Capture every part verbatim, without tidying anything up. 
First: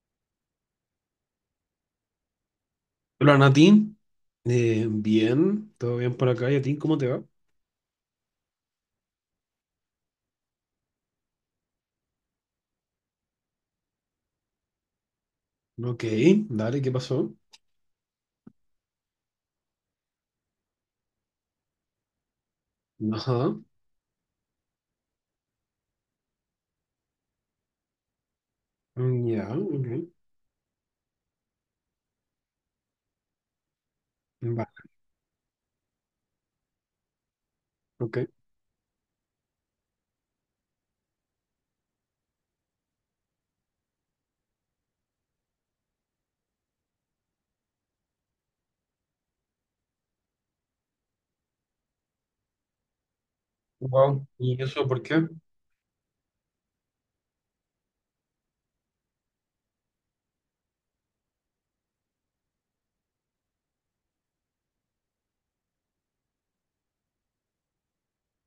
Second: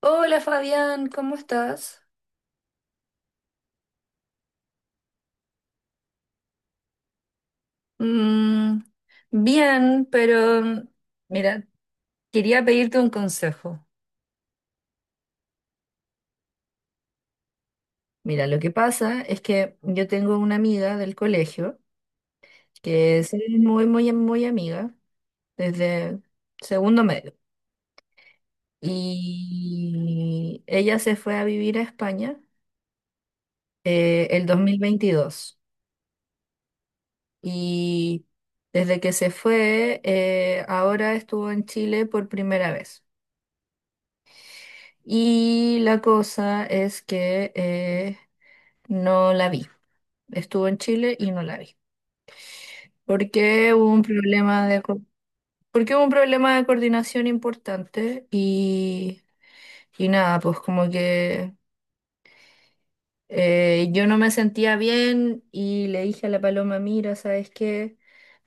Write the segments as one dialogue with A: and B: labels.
A: Hola Fabián, ¿cómo estás?
B: Hola Natín. Eh, bien, todo bien por acá. ¿Y a ti cómo te va?
A: Mm, bien, pero mm, mira, quería pedirte un consejo.
B: Ok, dale, ¿qué pasó?
A: Mira, lo que pasa es que yo tengo una amiga del colegio que es
B: Ajá,
A: muy, muy, muy amiga desde segundo medio.
B: mm, ya, ok,
A: Y ella se fue a vivir a España eh, el dos mil
B: vale,
A: veintidós Y
B: ok.
A: desde que se fue, eh, ahora estuvo en Chile por primera vez. Y la cosa es que eh, no la vi. Estuvo en Chile y no la vi. Porque hubo un
B: Wow, ¿y
A: problema de,
B: eso
A: co-
B: por qué?
A: Porque hubo un problema de coordinación importante y, y nada, pues como que eh, yo no me sentía bien y le dije a la Paloma, mira, ¿sabes qué?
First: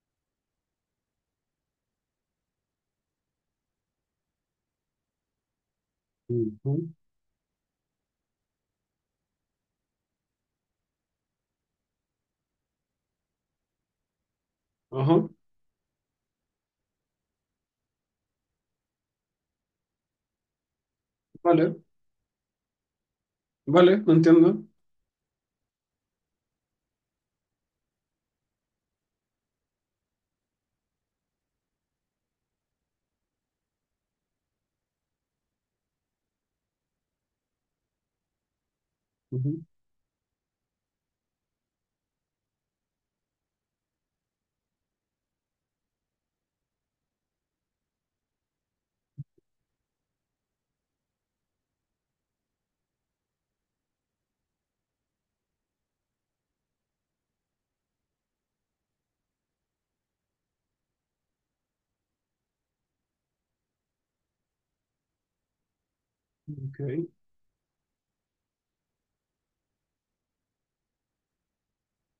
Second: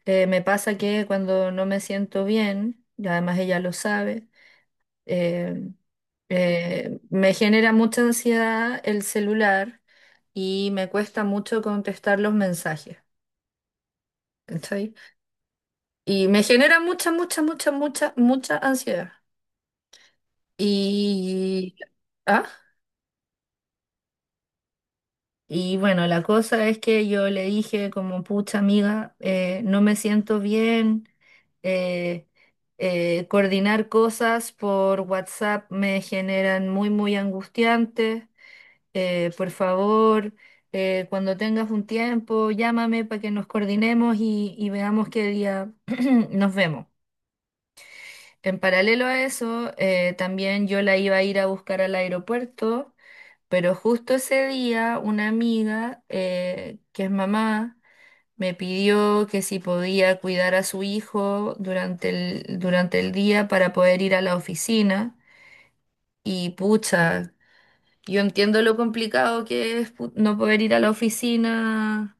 A: Eh, me pasa que cuando no me siento bien, y además ella lo sabe, Eh,
B: Ujú.
A: eh, me genera mucha ansiedad el celular y me cuesta mucho contestar los mensajes, ¿cachai?
B: Ajá,
A: Y me genera mucha, mucha, mucha, mucha, mucha ansiedad. Y,
B: vale,
A: ah,
B: vale, no entiendo.
A: y bueno, la cosa es que yo le dije como, pucha amiga, eh, no me siento bien, eh, eh, coordinar cosas por WhatsApp me generan muy, muy angustiante. Eh, por
B: Ujú,
A: favor, eh, cuando tengas un tiempo, llámame para que nos coordinemos y, y veamos qué día nos vemos. En paralelo a eso, eh, también yo la iba a ir a buscar al aeropuerto, pero justo ese día una amiga, eh, que es mamá, me pidió que si podía cuidar a su hijo durante el, durante el día para poder ir a la oficina. Y
B: ok.
A: pucha, yo entiendo lo complicado que es pu- no poder ir a la oficina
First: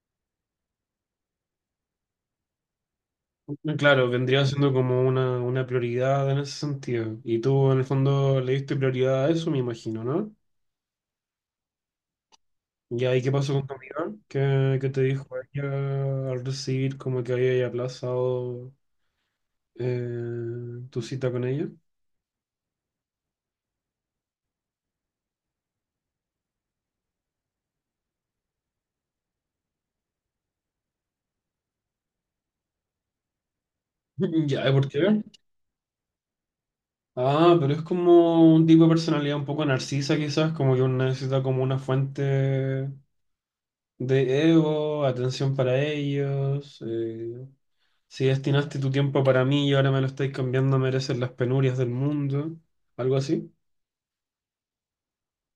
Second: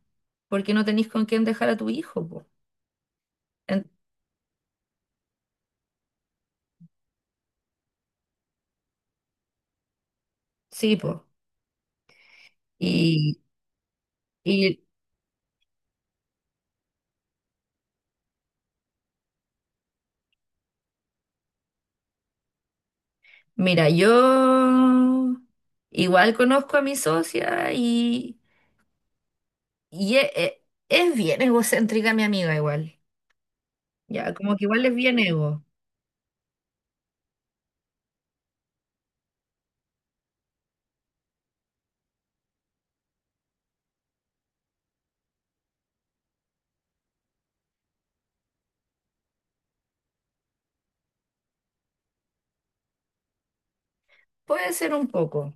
A: porque no tenéis con quién dejar a tu hijo, po.
B: Eh,
A: En-
B: Claro, vendría siendo como una, una prioridad en ese sentido. Y tú en el fondo le diste prioridad a eso, me imagino, ¿no?
A: sí, pues.
B: Ya, ¿y qué
A: Y,
B: pasó con tu amiga? ¿Qué,
A: y
B: qué te dijo ella al recibir como que había aplazado? Eh, ¿tu cita con ella?
A: mira, yo igual conozco a mi socia y, y e- e- es bien egocéntrica mi amiga igual. Ya, como que
B: Ya, ¿eh?
A: igual
B: ¿Por
A: es bien
B: qué?
A: ego.
B: Ah, pero es como un tipo de personalidad un poco narcisa, quizás, como que uno necesita como una fuente de ego, atención para ellos. Eh, si destinaste tu tiempo para mí y ahora me lo estáis cambiando, mereces las penurias del mundo. Algo así.
A: Puede ser un poco,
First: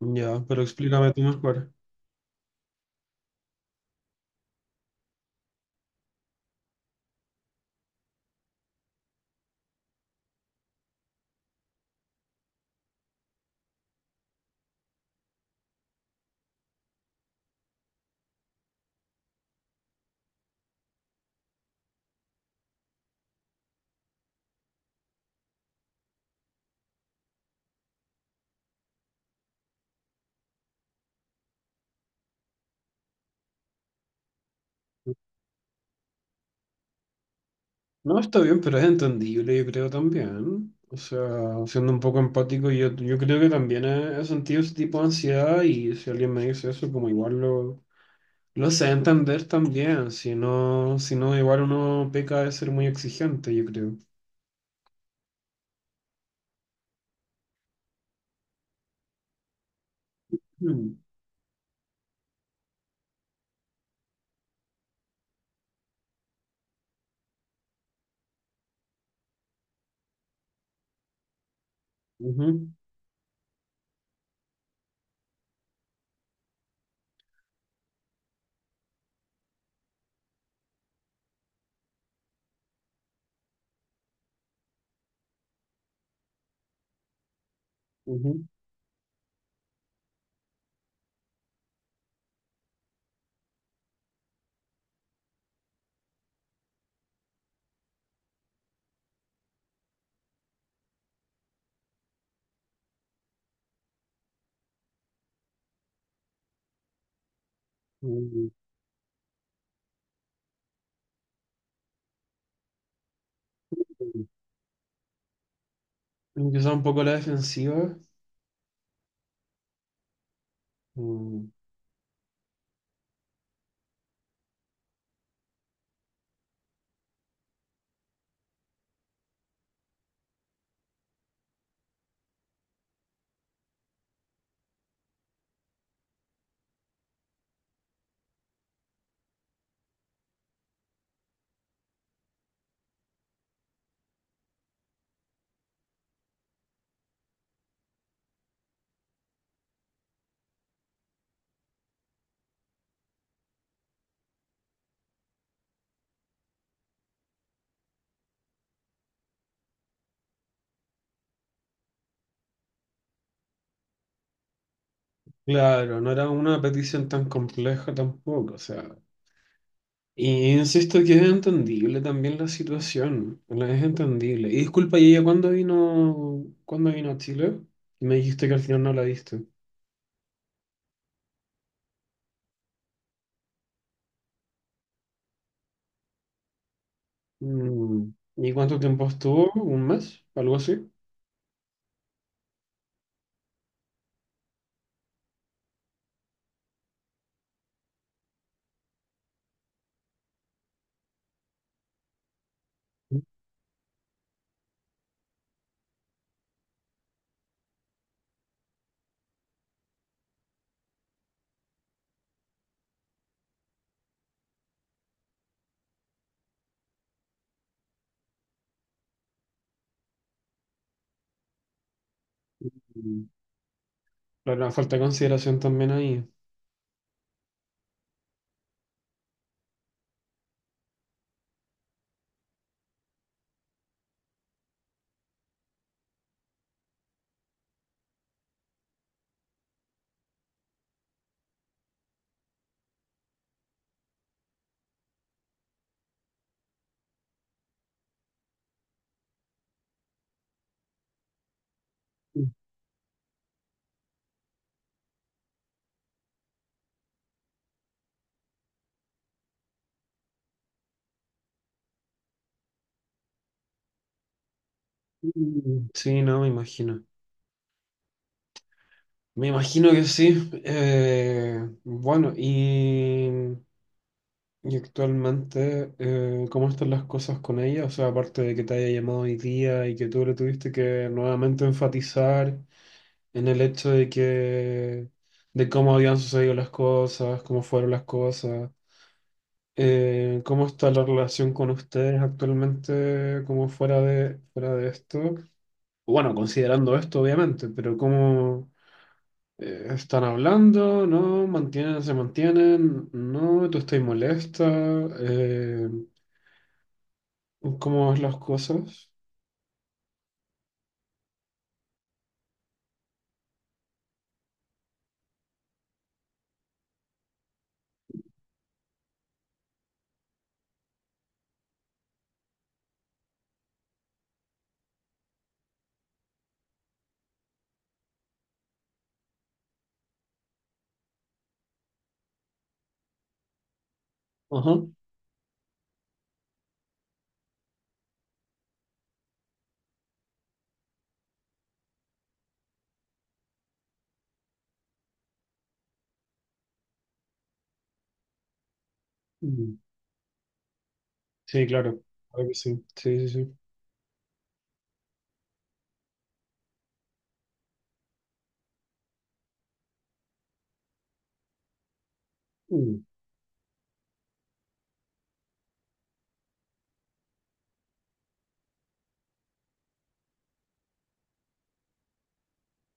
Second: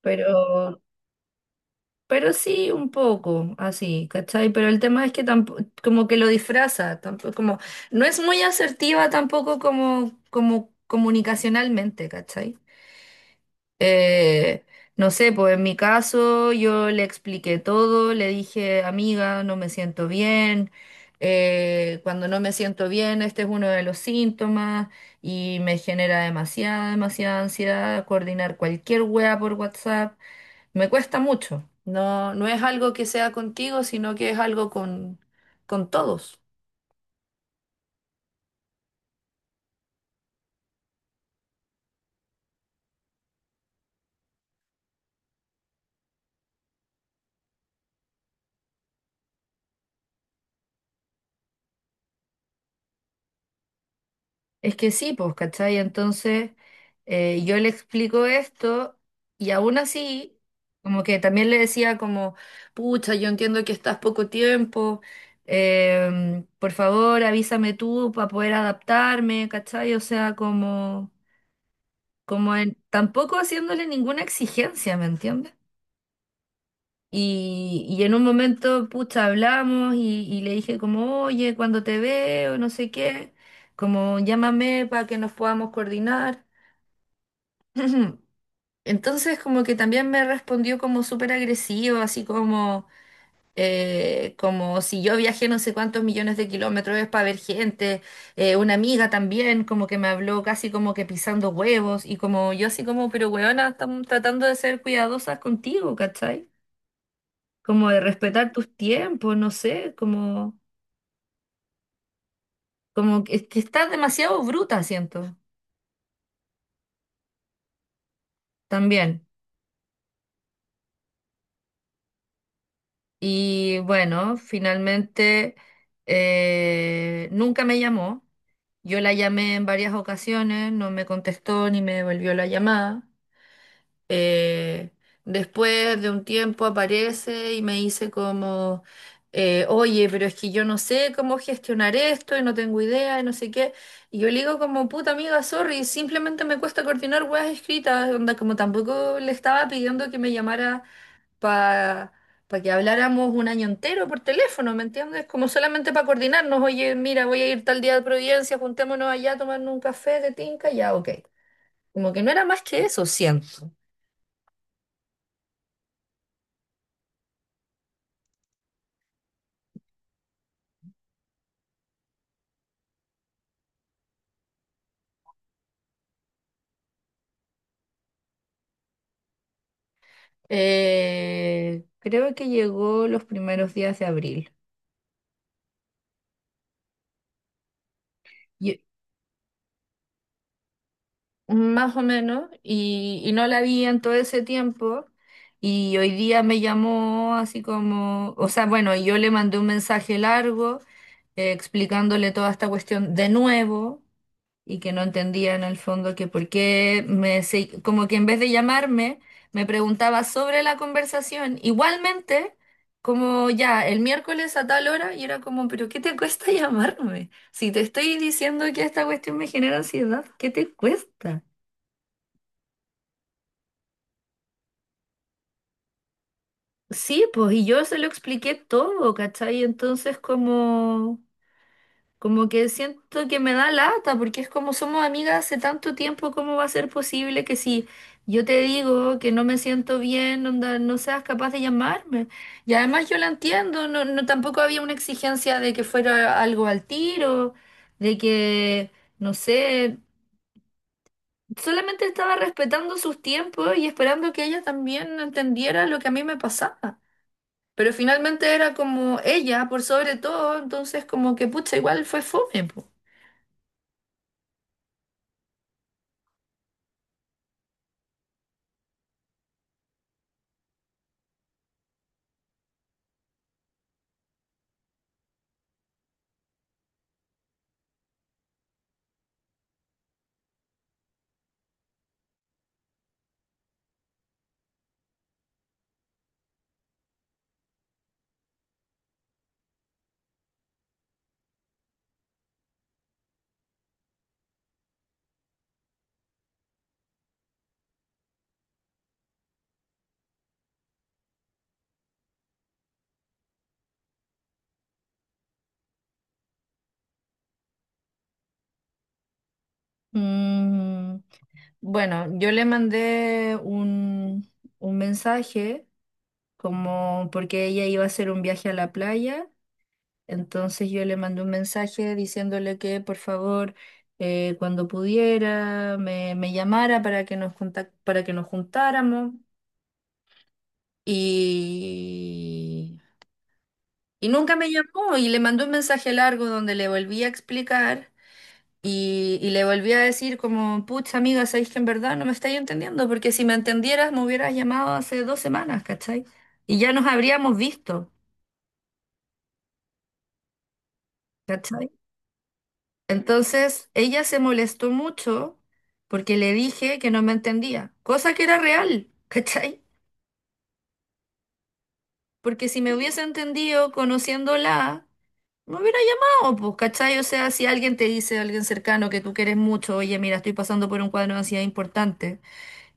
B: Ya, pero
A: pero...
B: explícame tú mejor.
A: Pero sí, un poco, así, ¿cachai? Pero el tema es que tampoco, como que lo disfraza, tampoco, como, no es muy asertiva tampoco como, como comunicacionalmente, ¿cachai? Eh, no sé, pues en mi caso yo le expliqué todo, le dije, amiga, no me siento bien, eh, cuando no me siento bien, este es uno de los síntomas y me genera demasiada, demasiada ansiedad coordinar cualquier wea por WhatsApp. Me cuesta mucho. No, no es algo que sea contigo, sino que es algo con, con todos.
B: No, está bien, pero es entendible, yo creo también. O sea, siendo un poco empático, yo, yo creo que también he, he sentido ese tipo de ansiedad, y si alguien me dice eso, como igual lo, lo sé entender también. Si no, si no, igual uno peca de ser muy exigente, yo creo.
A: Es que sí, pues, ¿cachai? Entonces, eh, yo le explico esto y aún así,
B: Mm,
A: como que también le decía como, pucha, yo entiendo que estás poco tiempo, em, por favor, avísame tú para poder adaptarme, ¿cachai? O sea, como, como
B: ujú,
A: en- tampoco haciéndole ninguna exigencia, ¿me entiendes? Y, y en un momento, pucha, hablamos y, y le dije como, oye, cuando te veo, no sé qué, como llámame para que nos podamos coordinar.
B: ujú,
A: Entonces como que también me respondió como súper agresivo, así como, eh, como si yo viajé no sé cuántos millones de kilómetros es para ver gente. Eh, una amiga también como que me habló casi como que pisando huevos y como yo así como, pero huevona, estamos tratando de ser cuidadosas contigo, ¿cachai? Como de
B: mm.
A: respetar tus tiempos, no sé, como, como que, que estás demasiado bruta, siento,
B: Quizá un poco la defensiva.
A: también.
B: Mm.
A: Y bueno, finalmente eh, nunca me llamó. Yo la llamé en varias ocasiones, no me contestó ni me devolvió la llamada. Eh, después de un tiempo aparece y me dice como, eh, oye, pero es que yo no sé cómo gestionar esto y no tengo idea y no sé qué. Y yo le digo como, puta amiga, sorry, simplemente me cuesta coordinar weas escritas, onda, como tampoco le estaba pidiendo que me llamara para que habláramos un año entero por teléfono, ¿me entiendes? Como solamente para coordinarnos, oye, mira, voy a ir tal día de Providencia, juntémonos allá a tomarnos un café de tinca, ya, ok. Como que no era más que eso, siento.
B: Claro, no era una petición tan compleja tampoco, o sea. Y insisto que es entendible también la situación, la- es entendible. Y disculpa, ¿y ella cuándo vino, cuándo vino a Chile? Me dijiste que al final no la viste.
A: Eh, creo que llegó los primeros días de abril,
B: Mm. ¿Y cuánto
A: y-
B: tiempo estuvo? ¿Un mes? ¿Algo así?
A: más o menos, y, y no la vi en todo ese tiempo. Y hoy día me llamó así como, o sea, bueno, y yo le mandé un mensaje largo eh, explicándole toda esta cuestión de nuevo. Y que no entendía en el fondo que por qué me, se- como que en vez de llamarme, me preguntaba sobre la conversación. Igualmente, como ya el miércoles a tal hora, y era como, pero ¿qué te cuesta llamarme? Si te estoy diciendo que esta cuestión me genera ansiedad, ¿qué te cuesta?
B: Mm. Claro, falta de consideración también ahí.
A: Sí, pues, y yo se lo expliqué todo, ¿cachai? Entonces, como... Como que siento que me da lata, porque es como somos amigas hace tanto tiempo, ¿cómo va a ser posible que si yo te digo que no me siento bien, onda, no seas capaz de llamarme? Y además yo la entiendo, no, no tampoco había una exigencia de que fuera algo al tiro, de que, no sé, solamente estaba respetando sus tiempos y esperando que ella también entendiera lo que a mí me pasaba. Pero finalmente era como ella, por sobre todo, entonces como que pucha, igual fue fome, po.
B: Mm. Sí, no, me imagino. Me imagino que sí. Eh, bueno, y Y actualmente, eh, ¿cómo están las cosas con ella? O sea, aparte de que te haya llamado hoy día y que tú le tuviste que nuevamente enfatizar en el hecho de que, de cómo habían sucedido las cosas, cómo fueron las cosas, eh, ¿cómo está la relación con ustedes actualmente, como fuera de, fuera de esto? Bueno, considerando esto, obviamente, pero ¿cómo eh, están hablando? ¿No? ¿Mantienen, se mantienen? ¿No? ¿Tú estás molesta? Eh, ¿Cómo ves las cosas?
A: Mm, bueno, yo le mandé un, un mensaje como porque ella iba a hacer un viaje a la playa, entonces yo le mandé un mensaje diciéndole que por favor eh, cuando pudiera me, me llamara para que nos contac- para que nos juntáramos y, y nunca me
B: Ajá.
A: llamó y le mandé un mensaje largo donde le volví a explicar. Y, y le volví a decir como, pucha amiga, sabéis que en verdad no me estáis entendiendo, porque si me entendieras me hubieras llamado hace dos semanas, ¿cachai? Y ya nos habríamos visto,
B: Mm. Sí,
A: ¿cachai?
B: claro. Claro que sí. Sí, sí, sí.
A: Entonces ella se molestó mucho porque le dije que no me entendía, cosa que era real, ¿cachai? Porque si me
B: Mm,
A: hubiese entendido conociéndola, me hubiera llamado, pues, ¿cachai? O sea, si alguien te dice, alguien cercano que tú quieres mucho, oye, mira, estoy pasando por un cuadro de ansiedad importante.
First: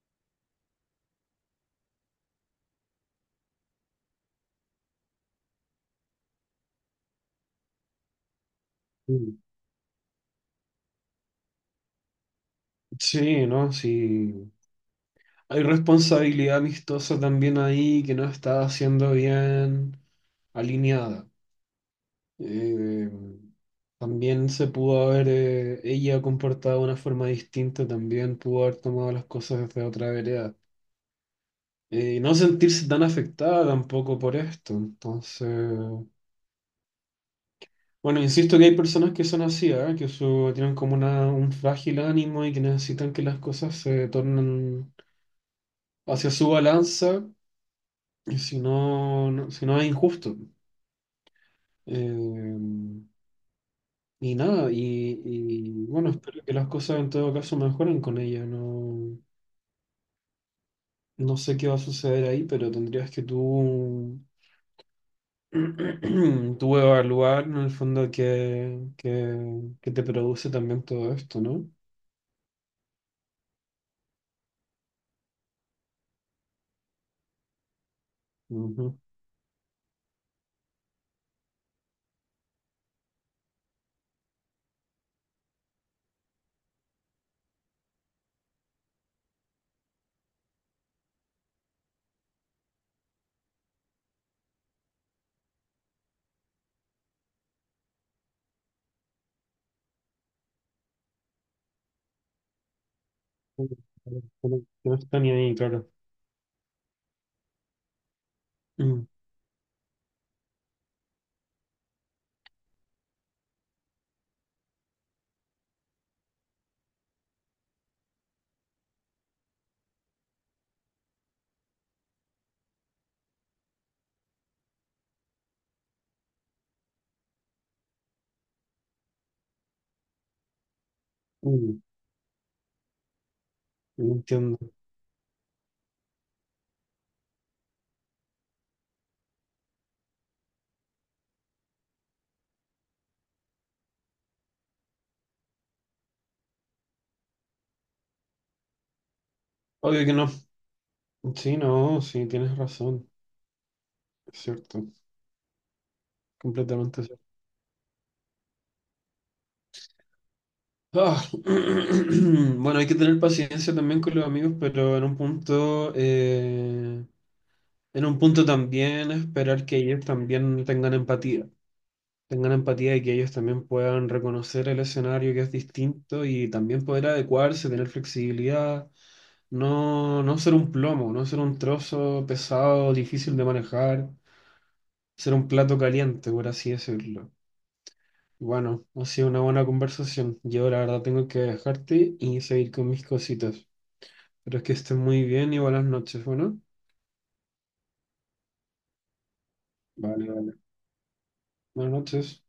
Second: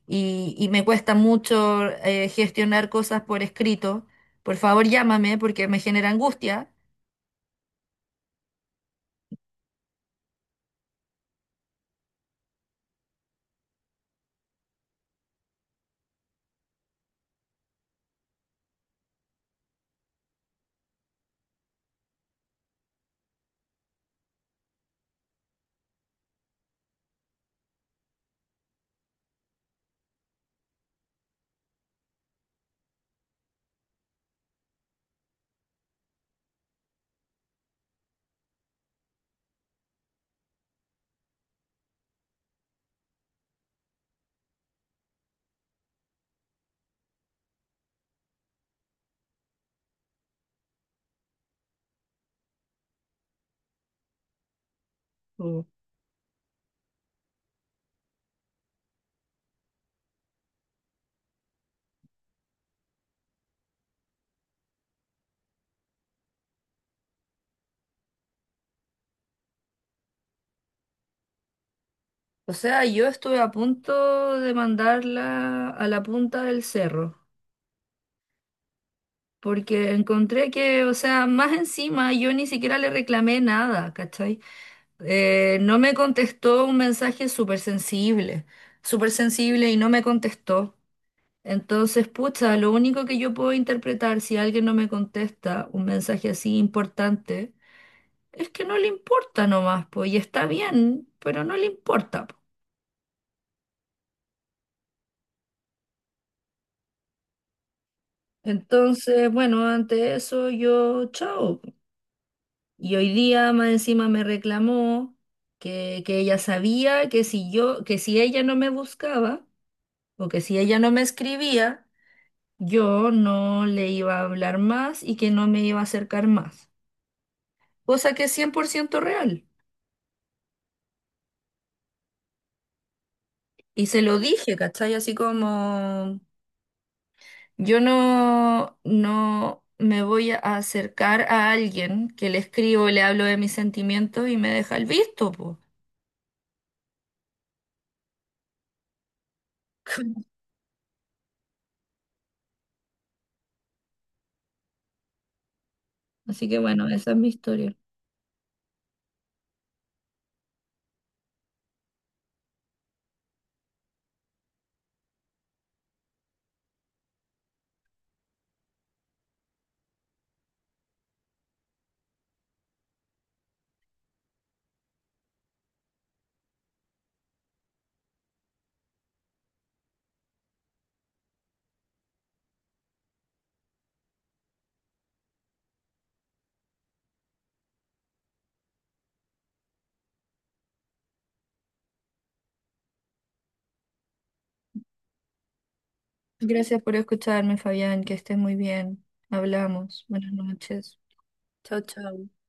A: Y, y me cuesta mucho eh, gestionar cosas por escrito. Por favor, llámame porque me genera angustia.
B: mm. Sí, ¿no? Sí. Hay responsabilidad amistosa también ahí que no está siendo bien alineada. Eh, También se pudo haber, eh, ella comportado de una forma distinta, también pudo haber tomado las cosas desde otra vereda. Eh, y no sentirse tan afectada tampoco por esto. Entonces... Bueno, insisto que hay personas que son así, ¿ah? Que su- tienen como una, un frágil ánimo y que necesitan que las cosas se tornen hacia su balanza, y si no, no- si no es injusto. Eh, y nada, y,
A: Mm.
B: y bueno, espero que las cosas en todo caso mejoren con ella. No, no sé qué va a suceder ahí, pero tendrías que tú, tú evaluar en el fondo qué, qué- qué te produce también todo esto, ¿no?
A: O sea, yo estuve a punto de mandarla a la punta del cerro,
B: Ujú.
A: porque encontré que, o sea, más encima yo ni siquiera le reclamé nada, ¿cachai? Eh, no me contestó un mensaje súper sensible, súper sensible y no me contestó. Entonces, pucha, lo único que yo puedo interpretar si alguien no me contesta un mensaje así importante es que no le importa nomás, pues, y está bien, pero no le importa, po.
B: Mm. No, no está ni ahí, claro. Mm,
A: Entonces, bueno, ante eso yo, chao. Y hoy día más encima me reclamó que, que ella sabía que si yo, que si ella no me buscaba o que si ella no me escribía, yo no le iba a hablar más y que no me iba a acercar más. Cosa que es cien por ciento real.
B: mm,
A: Y se
B: no
A: lo dije,
B: entiendo.
A: ¿cachai? Así como... Yo no, no me voy a acercar a alguien que le escribo, le hablo de mis sentimientos y me deja el visto, po.
B: Obvio que no. Sí, no, sí, tienes razón. Es cierto,
A: Así que bueno,
B: completamente
A: esa es
B: cierto.
A: mi historia.
B: Ah, bueno, hay que tener paciencia también con los amigos, pero en un punto, eh, en un punto también esperar que ellos también tengan empatía. Tengan empatía y que ellos también puedan reconocer el escenario que es distinto y también poder adecuarse, tener flexibilidad, no, no ser un plomo, no ser un trozo pesado, difícil de manejar, ser un plato caliente, por así decirlo. Bueno, ha sido una buena conversación. Yo la verdad tengo que dejarte y seguir con mis cositas. Pero es que estés muy bien y buenas noches, bueno.
A: Gracias por escucharme, Fabián, que estés muy bien. Hablamos.
B: Vale,
A: Buenas
B: vale.
A: noches. Chao,
B: Buenas
A: chao.
B: noches.